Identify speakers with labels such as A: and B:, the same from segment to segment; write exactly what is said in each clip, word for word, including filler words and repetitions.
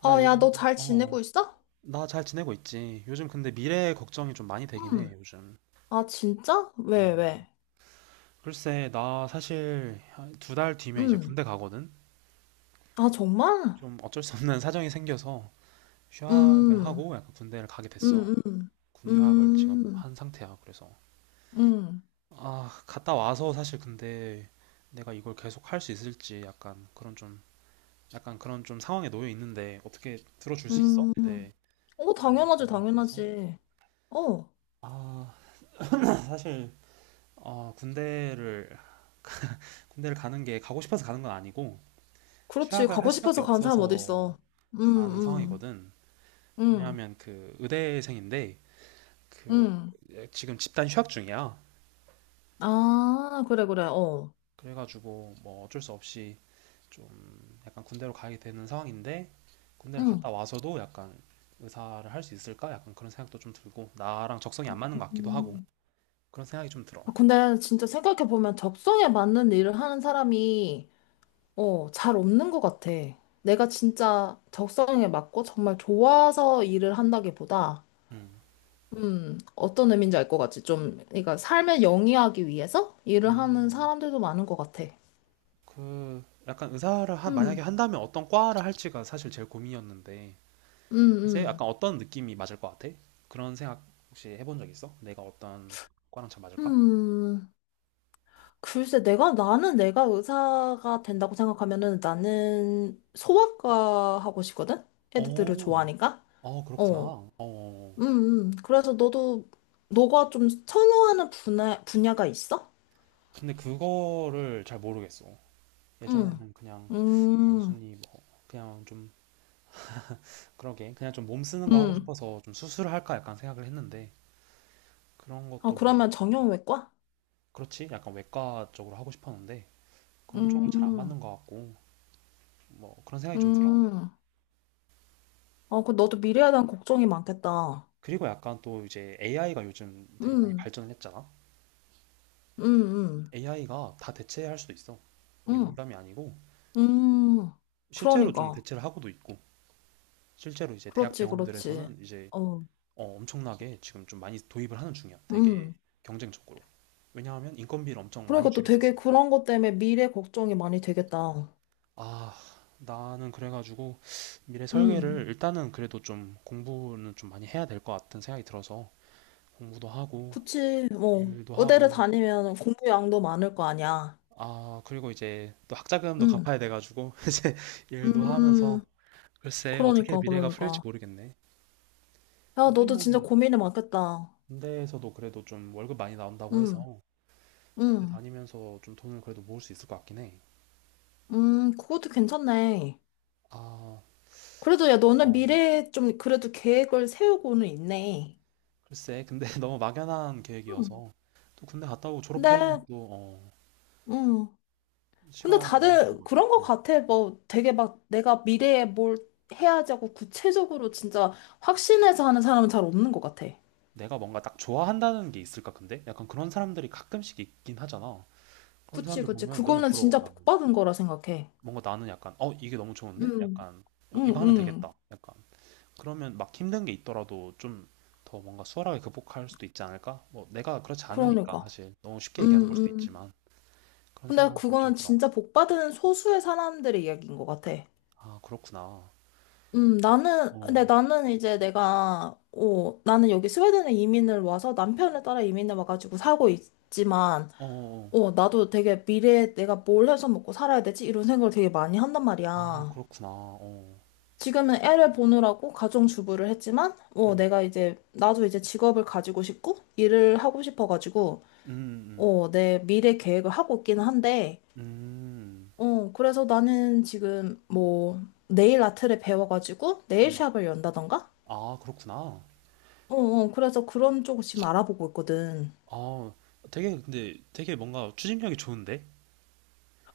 A: 나
B: 어, 야,
A: 요즘,
B: 너 잘
A: 어,
B: 지내고 있어?
A: 나 잘 지내고 있지. 요즘 근데 미래 걱정이 좀 많이 되긴 해,
B: 음.
A: 요즘.
B: 아, 진짜?
A: 어,
B: 왜, 왜?
A: 글쎄, 나 사실 두 달 뒤면 이제
B: 음.
A: 군대 가거든?
B: 아, 정말?
A: 좀 어쩔 수 없는 사정이 생겨서 휴학을
B: 음.
A: 하고 약간 군대를 가게 됐어.
B: 음, 음.
A: 군 휴학을 지금
B: 음.
A: 한 상태야, 그래서.
B: 음.
A: 아, 갔다 와서 사실 근데 내가 이걸 계속 할 수 있을지 약간 그런 좀, 약간 그런 좀 상황에 놓여 있는데 어떻게 들어줄 수 있어?
B: 음.
A: 내
B: 어,
A: 미래
B: 당연하지,
A: 고민에 대해서?
B: 당연하지. 어,
A: 아, 사실 어, 군대를 군대를 가는 게 가고 싶어서 가는 건 아니고
B: 그렇지.
A: 휴학을 할
B: 가고
A: 수밖에
B: 싶어서 가는 사람
A: 없어서
B: 어딨어. 음,
A: 가는
B: 음.
A: 상황이거든.
B: 음.
A: 왜냐하면 그 의대생인데 그
B: 음.
A: 지금 집단 휴학 중이야.
B: 아, 그래, 그래. 어.
A: 그래가지고 뭐 어쩔 수 없이 좀 약간 군대로 가게 되는 상황인데 군대를 갔다
B: 음.
A: 와서도 약간 의사를 할 수 있을까? 약간 그런 생각도 좀 들고 나랑 적성이 안 맞는 것 같기도 하고
B: 음.
A: 그런 생각이 좀 들어.
B: 아, 근데 진짜 생각해보면 적성에 맞는 일을 하는 사람이 어, 잘 없는 것 같아. 내가 진짜 적성에 맞고 정말 좋아서 일을 한다기보다,
A: 음.
B: 음, 어떤 의미인지 알 것 같지? 좀, 그러니까 삶을 영위하기 위해서 일을 하는
A: 음.
B: 사람들도 많은 것 같아.
A: 그 약간 의사를 한, 만약에
B: 음,
A: 한다면 어떤 과를 할지가 사실 제일 고민이었는데
B: 음,
A: 글쎄 약간
B: 음.
A: 어떤 느낌이 맞을 것 같아? 그런 생각 혹시 해본 적 있어? 내가 어떤 과랑 잘 맞을까?
B: 음, 글쎄, 내가, 나는 내가 의사가 된다고 생각하면은 나는 소아과 하고 싶거든? 애들을
A: 오,
B: 좋아하니까?
A: 어 그렇구나.
B: 어, 음,
A: 어
B: 음. 그래서 너도, 너가 좀 선호하는 분야, 분야가 있어?
A: 근데 그거를 잘 모르겠어.
B: 음,
A: 예전에는 그냥
B: 음,
A: 단순히 뭐 그냥 좀 그러게 그냥 좀 몸 쓰는 거 하고
B: 음.
A: 싶어서 좀 수술을 할까 약간 생각을 했는데 그런
B: 아,
A: 것도 뭔가
B: 그러면
A: 좀
B: 정형외과?
A: 그렇지? 약간 외과 쪽으로 하고 싶었는데 그런 쪽으로 잘 안
B: 음,
A: 맞는 것 같고 뭐 그런 생각이 좀 들어.
B: 음. 아, 그 너도 미래에 대한 걱정이 많겠다.
A: 그리고 약간 또 이제 에이아이가 요즘 되게 많이
B: 음,
A: 발전을 했잖아.
B: 음, 음,
A: 에이아이가 다 대체할 수도 있어. 이게
B: 음,
A: 농담이 아니고
B: 음.
A: 실제로 좀
B: 그러니까.
A: 대체를 하고도 있고 실제로 이제 대학
B: 그렇지, 그렇지.
A: 병원들에서는 이제
B: 어,
A: 어, 엄청나게 지금 좀 많이 도입을 하는 중이야. 되게
B: 음.
A: 경쟁적으로. 왜냐하면 인건비를 엄청 많이
B: 그러니까 또
A: 줄일 수
B: 되게
A: 있으니까.
B: 그런 것 때문에 미래 걱정이 많이 되겠다.
A: 아, 나는 그래가지고 미래 설계를
B: 음,
A: 일단은 그래도 좀 공부는 좀 많이 해야 될 것 같은 생각이 들어서 공부도 하고
B: 그치. 뭐,
A: 일도
B: 의대를
A: 하고
B: 다니면 공부량도 많을 거 아니야.
A: 아, 그리고 이제 또 학자금도
B: 음,
A: 갚아야 돼가지고, 이제 일도
B: 음.
A: 하면서, 글쎄, 어떻게
B: 그러니까,
A: 미래가 풀릴지
B: 그러니까.
A: 모르겠네.
B: 야, 너도
A: 요즘은
B: 진짜 고민이 많겠다.
A: 군대에서도 그래도 좀 월급 많이 나온다고
B: 음.
A: 해서, 군대
B: 음,
A: 다니면서 좀 돈을 그래도 모을 수 있을 것 같긴 해.
B: 음, 그것도 괜찮네.
A: 아,
B: 그래도 야, 너는
A: 어,
B: 미래에 좀 그래도 계획을 세우고는 있네.
A: 글쎄, 근데 너무 막연한
B: 음.
A: 계획이어서, 또 군대 갔다 오고
B: 근데,
A: 졸업하려면 또, 어,
B: 음, 근데
A: 시간이 많이
B: 다들
A: 걸리거든.
B: 그런 것
A: 음.
B: 같아. 뭐 되게 막 내가 미래에 뭘 해야지 하고 구체적으로 진짜 확신해서 하는 사람은 잘 없는 것 같아.
A: 내가 뭔가 딱 좋아한다는 게 있을까, 근데? 약간 그런 사람들이 가끔씩 있긴 하잖아. 그런
B: 그치,
A: 사람들
B: 그치.
A: 보면 너무
B: 그거는
A: 부러워,
B: 진짜
A: 나
B: 복 받은 거라 생각해.
A: 뭔가 나는 약간 어 이게 너무 좋은데
B: 음.
A: 약간 어,
B: 응,
A: 이거 하면
B: 응.
A: 되겠다 약간 그러면 막 힘든 게 있더라도 좀 더 뭔가 수월하게 극복할 수도 있지 않을까? 뭐 내가 그렇지 않으니까
B: 그러니까.
A: 사실 너무 쉽게
B: 응,
A: 얘기하는 걸 수도
B: 응.
A: 있지만 그런
B: 근데
A: 생각이 좀
B: 그거는
A: 들어.
B: 진짜 복 받은 소수의 사람들의 이야기인 것 같아.
A: 아 그렇구나. 어,
B: 음, 나는, 근데
A: 어,
B: 나는 이제 내가, 어, 나는 여기 스웨덴에 이민을 와서 남편을 따라 이민을 와가지고 살고 있지만,
A: 어, 어.
B: 어, 나도 되게 미래에 내가 뭘 해서 먹고 살아야 되지? 이런 생각을 되게 많이 한단
A: 아
B: 말이야.
A: 그렇구나. 어,
B: 지금은 애를 보느라고 가정주부를 했지만, 어,
A: 음,
B: 내가 이제, 나도 이제 직업을 가지고 싶고, 일을 하고 싶어가지고,
A: 음, 음,
B: 어, 내 미래 계획을 하고 있기는 한데,
A: 음,
B: 어, 그래서 나는 지금 뭐, 네일 아트를 배워가지고,
A: 음. 음.
B: 네일샵을 연다던가?
A: 아 그렇구나.
B: 어, 어, 그래서 그런 쪽을 지금 알아보고 있거든.
A: 아 되게 근데 되게 뭔가 추진력이 좋은데?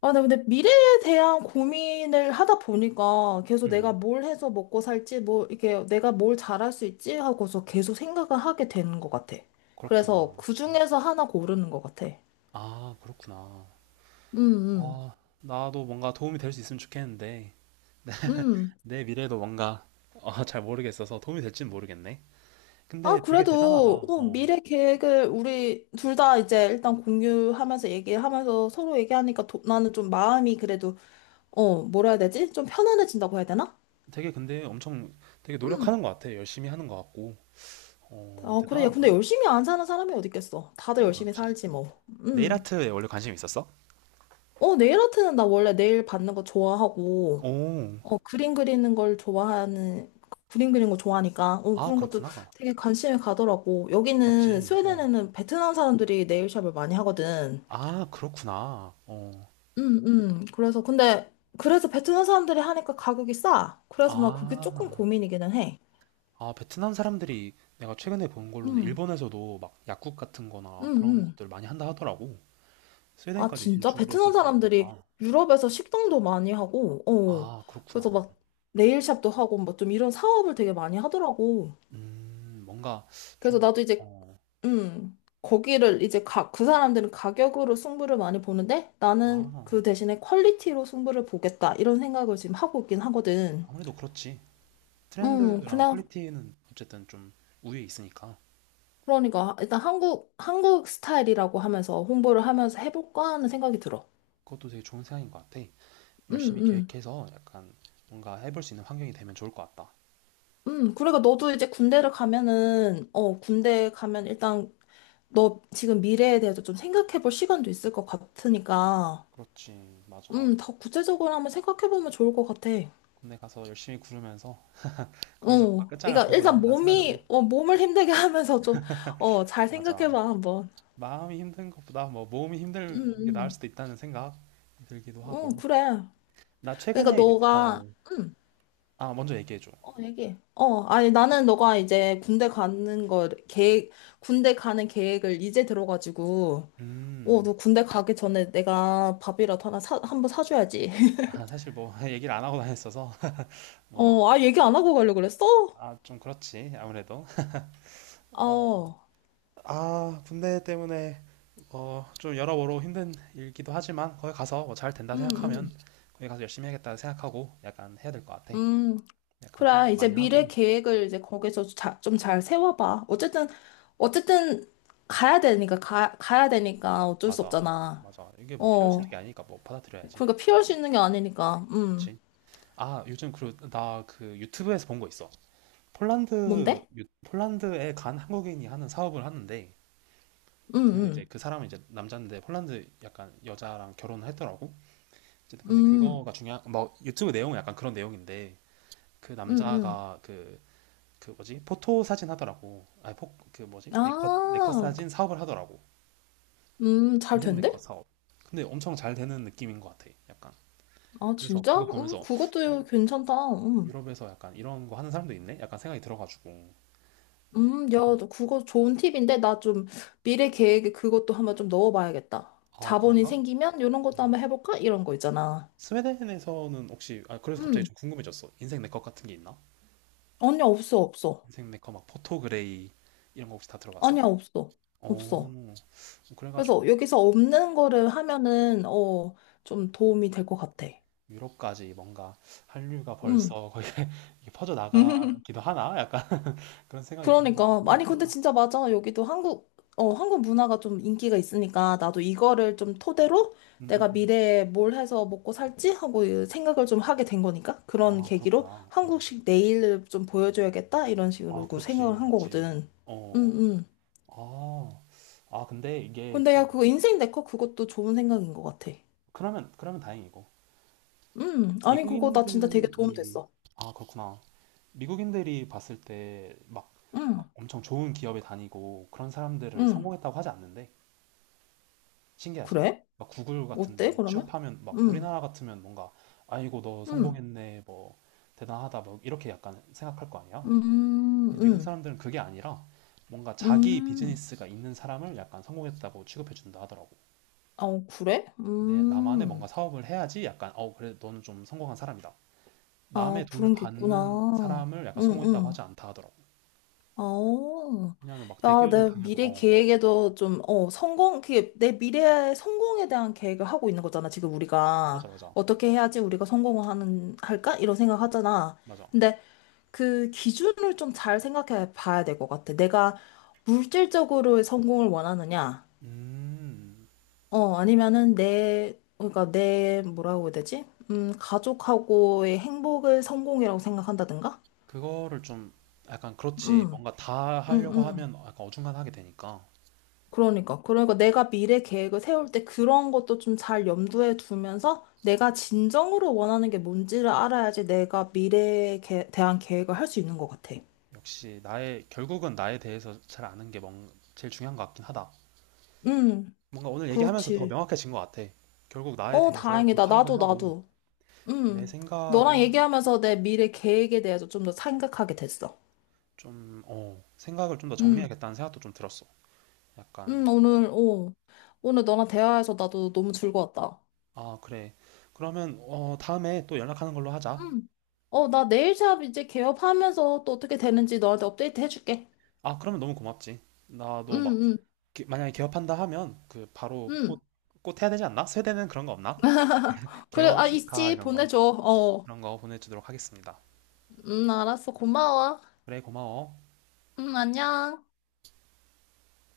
B: 아, 나 근데 미래에 대한 고민을 하다 보니까 계속 내가
A: 음,
B: 뭘 해서 먹고 살지, 뭐, 이렇게 내가 뭘 잘할 수 있지 하고서 계속 생각을 하게 되는 것 같아. 그래서
A: 그렇구나.
B: 그
A: 음.
B: 중에서 하나 고르는 것 같아.
A: 아 그렇구나.
B: 음,
A: 어, 나도 뭔가 도움이 될 수 있으면 좋겠는데,
B: 음, 음.
A: 내 미래도 뭔가, 어, 잘 모르겠어서 도움이 될지는 모르겠네.
B: 아,
A: 근데 되게
B: 그래도,
A: 대단하다.
B: 어,
A: 어,
B: 미래 계획을 우리 둘 다 이제 일단 공유하면서 얘기하면서 서로 얘기하니까 도- 나는 좀 마음이 그래도, 어, 뭐라 해야 되지? 좀 편안해진다고 해야 되나?
A: 되게 근데 엄청 되게
B: 음.
A: 노력하는 것 같아. 열심히 하는 것 같고. 어,
B: 아, 그래. 야, 근데
A: 대단한걸?
B: 열심히 안 사는 사람이 어디 있겠어. 다들
A: 그런 거
B: 열심히
A: 같지.
B: 살지, 뭐.
A: 네일
B: 음.
A: 아트에 원래 관심이 있었어?
B: 어, 네일 아트는 나 원래 네일 받는 거 좋아하고,
A: 오,
B: 어, 그림 그리는 걸 좋아하는, 그림 그리는 거 좋아하니까, 어,
A: 아,
B: 그런 것도
A: 그렇구나.
B: 되게 관심이 가더라고. 여기는,
A: 맞지. 어.
B: 스웨덴에는 베트남 사람들이 네일샵을 많이 하거든.
A: 아, 그렇구나. 어.
B: 음, 음. 그래서, 근데, 그래서 베트남 사람들이 하니까 가격이 싸. 그래서 나 그게 조금
A: 아,
B: 고민이기는 해.
A: 아, 베트남 사람들이 내가 최근에 본 걸로는
B: 음,
A: 일본에서도 막 약국 같은
B: 음,
A: 거나 그런
B: 음.
A: 것들 많이 한다 하더라고.
B: 아,
A: 스웨덴까지
B: 진짜?
A: 진출을 했을
B: 베트남
A: 줄
B: 사람들이
A: 몰랐다.
B: 유럽에서 식당도 많이 하고, 어.
A: 아,
B: 그래서
A: 그렇구나.
B: 막 네일샵도 하고, 뭐 좀 이런 사업을 되게 많이 하더라고.
A: 음, 뭔가
B: 그래서
A: 좀,
B: 나도 이제,
A: 어,
B: 음, 거기를 이제 가, 그 사람들은 가격으로 승부를 많이 보는데 나는
A: 아,
B: 그 대신에 퀄리티로 승부를 보겠다. 이런 생각을 지금 하고 있긴 하거든.
A: 아무래도 그렇지.
B: 음,
A: 트렌드랑
B: 그냥,
A: 퀄리티는 어쨌든 좀 우위에 있으니까
B: 그러니까 일단 한국, 한국 스타일이라고 하면서 홍보를 하면서 해볼까 하는 생각이 들어.
A: 그것도 되게 좋은 생각인 것 같아.
B: 음,
A: 열심히
B: 음.
A: 계획해서 약간 뭔가 해볼 수 있는 환경이 되면 좋을 것 같다.
B: 음, 그러니까 너도 이제 군대를 가면은, 어, 군대 가면 일단 너 지금 미래에 대해서 좀 생각해 볼 시간도 있을 것 같으니까,
A: 그렇지, 맞아.
B: 음, 더 구체적으로 한번 생각해 보면 좋을 것 같아.
A: 군대 가서 열심히 구르면서 거기서 뭔가
B: 어,
A: 끝장을
B: 그러니까
A: 보고
B: 일단
A: 나온다는 생각으로.
B: 몸이, 어, 몸을 힘들게 하면서 좀, 어, 잘 생각해
A: 맞아.
B: 봐, 한번.
A: 마음이 힘든 것보다 뭐 몸이 힘들 게 나을
B: 음,
A: 수도 있다는 생각 들기도
B: 음, 음,
A: 하고.
B: 그래.
A: 나
B: 그러니까
A: 최근에 유-
B: 너가,
A: 어,
B: 음,
A: 아, 먼저 얘기해줘.
B: 어, 얘기해. 어, 아니, 나는 너가 이제 군대 가는 걸, 계획, 군대 가는 계획을 이제 들어가지고, 어,
A: 음,
B: 너 군대 가기 전에 내가 밥이라도 하나 사, 한번 사줘야지.
A: 아, 사실 뭐, 얘기를 안 하고 다녔어서, 뭐,
B: 어, 아, 얘기 안 하고 가려고 그랬어?
A: 아, 좀 그렇지, 아무래도. 어,
B: 어,
A: 아, 군대 때문에, 어, 좀 여러모로 힘든 일기도 하지만, 거기 가서 뭐 잘 된다
B: 음,
A: 생각하면,
B: 음,
A: 거기 가서 열심히 해야겠다 생각하고, 약간 해야 될 것 같아.
B: 음.
A: 약간
B: 그래,
A: 공부도
B: 이제
A: 많이 하고.
B: 미래 계획을 이제 거기서 좀 잘 세워봐. 어쨌든, 어쨌든, 가야 되니까, 가, 가야 되니까 어쩔 수
A: 맞아,
B: 없잖아.
A: 맞아. 이게 뭐 피할 수 있는 게
B: 어,
A: 아니니까 뭐 받아들여야지.
B: 그러니까 피할 수 있는 게 아니니까, 음.
A: 그치? 아, 요즘 그, 나 그 유튜브에서 본 거 있어. 폴란드,
B: 뭔데?
A: 유- 폴란드에 간 한국인이 하는 사업을 하는데,
B: 음,
A: 그 이제
B: 음,
A: 그 사람은 이제 남자인데 폴란드 약간 여자랑 결혼을 했더라고. 이제 근데
B: 음,
A: 그거가 중요한 뭐 유튜브 내용은 약간 그런 내용인데 그
B: 음, 음.
A: 남자가 그 그 뭐지 포토 사진 하더라고. 아니 포그 뭐지 네컷 네컷
B: 아,
A: 사진 사업을 하더라고.
B: 음, 잘
A: 인생 네컷
B: 된대?
A: 사업. 근데 엄청 잘 되는 느낌인 것 같아. 약간
B: 아,
A: 그래서
B: 진짜?
A: 그거
B: 음,
A: 보면서 어,
B: 그것도 괜찮다. 음.
A: 유럽에서 약간 이런 거 하는 사람도 있네. 약간 생각이 들어가지고
B: 음, 야,
A: 약간
B: 너 그거 좋은 팁인데 나 좀 미래 계획에 그것도 한번 좀 넣어봐야겠다.
A: 아
B: 자본이
A: 그런가?
B: 생기면 이런 것도
A: 어.
B: 한번 해볼까? 이런 거 있잖아.
A: 스웨덴에서는 혹시 아 그래서 갑자기
B: 음,
A: 좀 궁금해졌어. 인생 네컷 같은 게 있나?
B: 아니야, 없어, 없어.
A: 인생 네커 막 포토그레이 이런 거 혹시 다 들어봤어?
B: 아니야, 없어. 없어.
A: 오, 그래가지고
B: 그래서 여기서 없는 거를 하면은, 어, 좀 도움이 될 것 같아.
A: 유럽까지 뭔가 한류가
B: 음.
A: 벌써 거의 이게 퍼져나가기도 하나? 약간 그런 생각이
B: 그러니까
A: 들어가지고.
B: 아니 근데 진짜 맞아 여기도 한국 어 한국 문화가 좀 인기가 있으니까 나도 이거를 좀 토대로
A: 음, 음,
B: 내가
A: 음.
B: 미래에 뭘 해서 먹고 살지 하고 이 생각을 좀 하게 된 거니까 그런
A: 아,
B: 계기로
A: 그렇구나. 어.
B: 한국식 내일을 좀 보여줘야겠다 이런 식으로
A: 아,
B: 그
A: 그렇지.
B: 생각을 한
A: 맞지.
B: 거거든
A: 어.
B: 응응.
A: 어. 아, 아, 근데 이게,
B: 근데
A: 그-
B: 야 그거 인생 네컷 그것도 좋은 생각인 것 같아
A: 그러면, 그러면 다행이고.
B: 응 아니 그거 나 진짜 되게 도움
A: 미국인들이,
B: 됐어
A: 아, 그렇구나. 미국인들이 봤을 때 막
B: 응
A: 엄청 좋은 기업에 다니고 그런 사람들을
B: 응
A: 성공했다고 하지 않는데, 신기하지.
B: 그래
A: 막 구글
B: 어때
A: 같은데
B: 그러면
A: 취업하면 막
B: 응
A: 우리나라 같으면 뭔가 아이고 너
B: 응
A: 성공했네 뭐 대단하다 뭐 이렇게 약간 생각할 거
B: 응
A: 아니야.
B: 응
A: 근데 미국
B: 음,
A: 사람들은 그게 아니라 뭔가
B: 음,
A: 자기
B: 음.
A: 비즈니스가 있는 사람을 약간 성공했다고 취급해 준다 하더라고.
B: 아, 어, 그래?
A: 내 나만의 뭔가
B: 음,
A: 사업을 해야지 약간 어 그래 너는 좀 성공한 사람이다.
B: 아,
A: 남의 돈을
B: 그런 게
A: 받는
B: 있구나.
A: 사람을 약간
B: 응,
A: 성공했다고
B: 응.
A: 하지 않다 하더라고.
B: 아
A: 왜냐하면 막
B: 야,
A: 대기업을
B: 내
A: 다녀도
B: 미래
A: 어 어,
B: 계획에도 좀, 어, 성공, 그게 내 미래의 성공에 대한 계획을 하고 있는 거잖아, 지금 우리가.
A: 맞아 맞아
B: 어떻게 해야지 우리가 성공을 하는, 할까? 이런 생각 하잖아.
A: 맞아.
B: 근데 그 기준을 좀 잘 생각해 봐야 될 것 같아. 내가 물질적으로의 성공을 원하느냐?
A: 음
B: 어, 아니면은 내, 그러니까 내, 뭐라고 해야 되지? 음, 가족하고의 행복을 성공이라고 생각한다든가?
A: 그거를 좀 약간 그렇지.
B: 음,
A: 뭔가 다
B: 음,
A: 하려고
B: 음.
A: 하면 약간 어중간하게 되니까.
B: 그러니까. 그러니까 내가 미래 계획을 세울 때 그런 것도 좀 잘 염두에 두면서 내가 진정으로 원하는 게 뭔지를 알아야지 내가 미래에 개- 대한 계획을 할 수 있는 것 같아.
A: 역시 나의, 결국은 나에 대해서 잘 아는 게 뭔, 제일 중요한 것 같긴 하다.
B: 음,
A: 뭔가 오늘 얘기하면서 더
B: 그렇지.
A: 명확해진 것 같아. 결국 나에
B: 어,
A: 대해서 더
B: 다행이다.
A: 파악을
B: 나도,
A: 하고
B: 나도.
A: 내
B: 음, 너랑
A: 생각을
B: 얘기하면서 내 미래 계획에 대해서 좀 더 생각하게 됐어.
A: 좀, 어, 생각을 좀 더
B: 음.
A: 정리해야겠다는 생각도 좀 들었어. 약간,
B: 응, 오늘, 오. 오늘 너랑 대화해서 나도 너무 즐거웠다.
A: 아, 그래. 그러면, 어, 다음에 또 연락하는 걸로 하자.
B: 응, 어, 나 네일샵 이제 개업하면서 또 어떻게 되는지 너한테 업데이트 해줄게.
A: 아, 그러면 너무 고맙지.
B: 응,
A: 나도 막,
B: 응,
A: 기- 만약에 개업한다 하면 그 바로 꽃,
B: 응.
A: 꽃 해야 되지 않나? 세대는 그런 거 없나?
B: 그래,
A: 개원
B: 아,
A: 축하
B: 있지.
A: 이런 거
B: 보내줘. 어.
A: 그런 거 보내주도록 하겠습니다.
B: 응, 알았어. 고마워.
A: 그래 고마워.
B: 응, 안녕.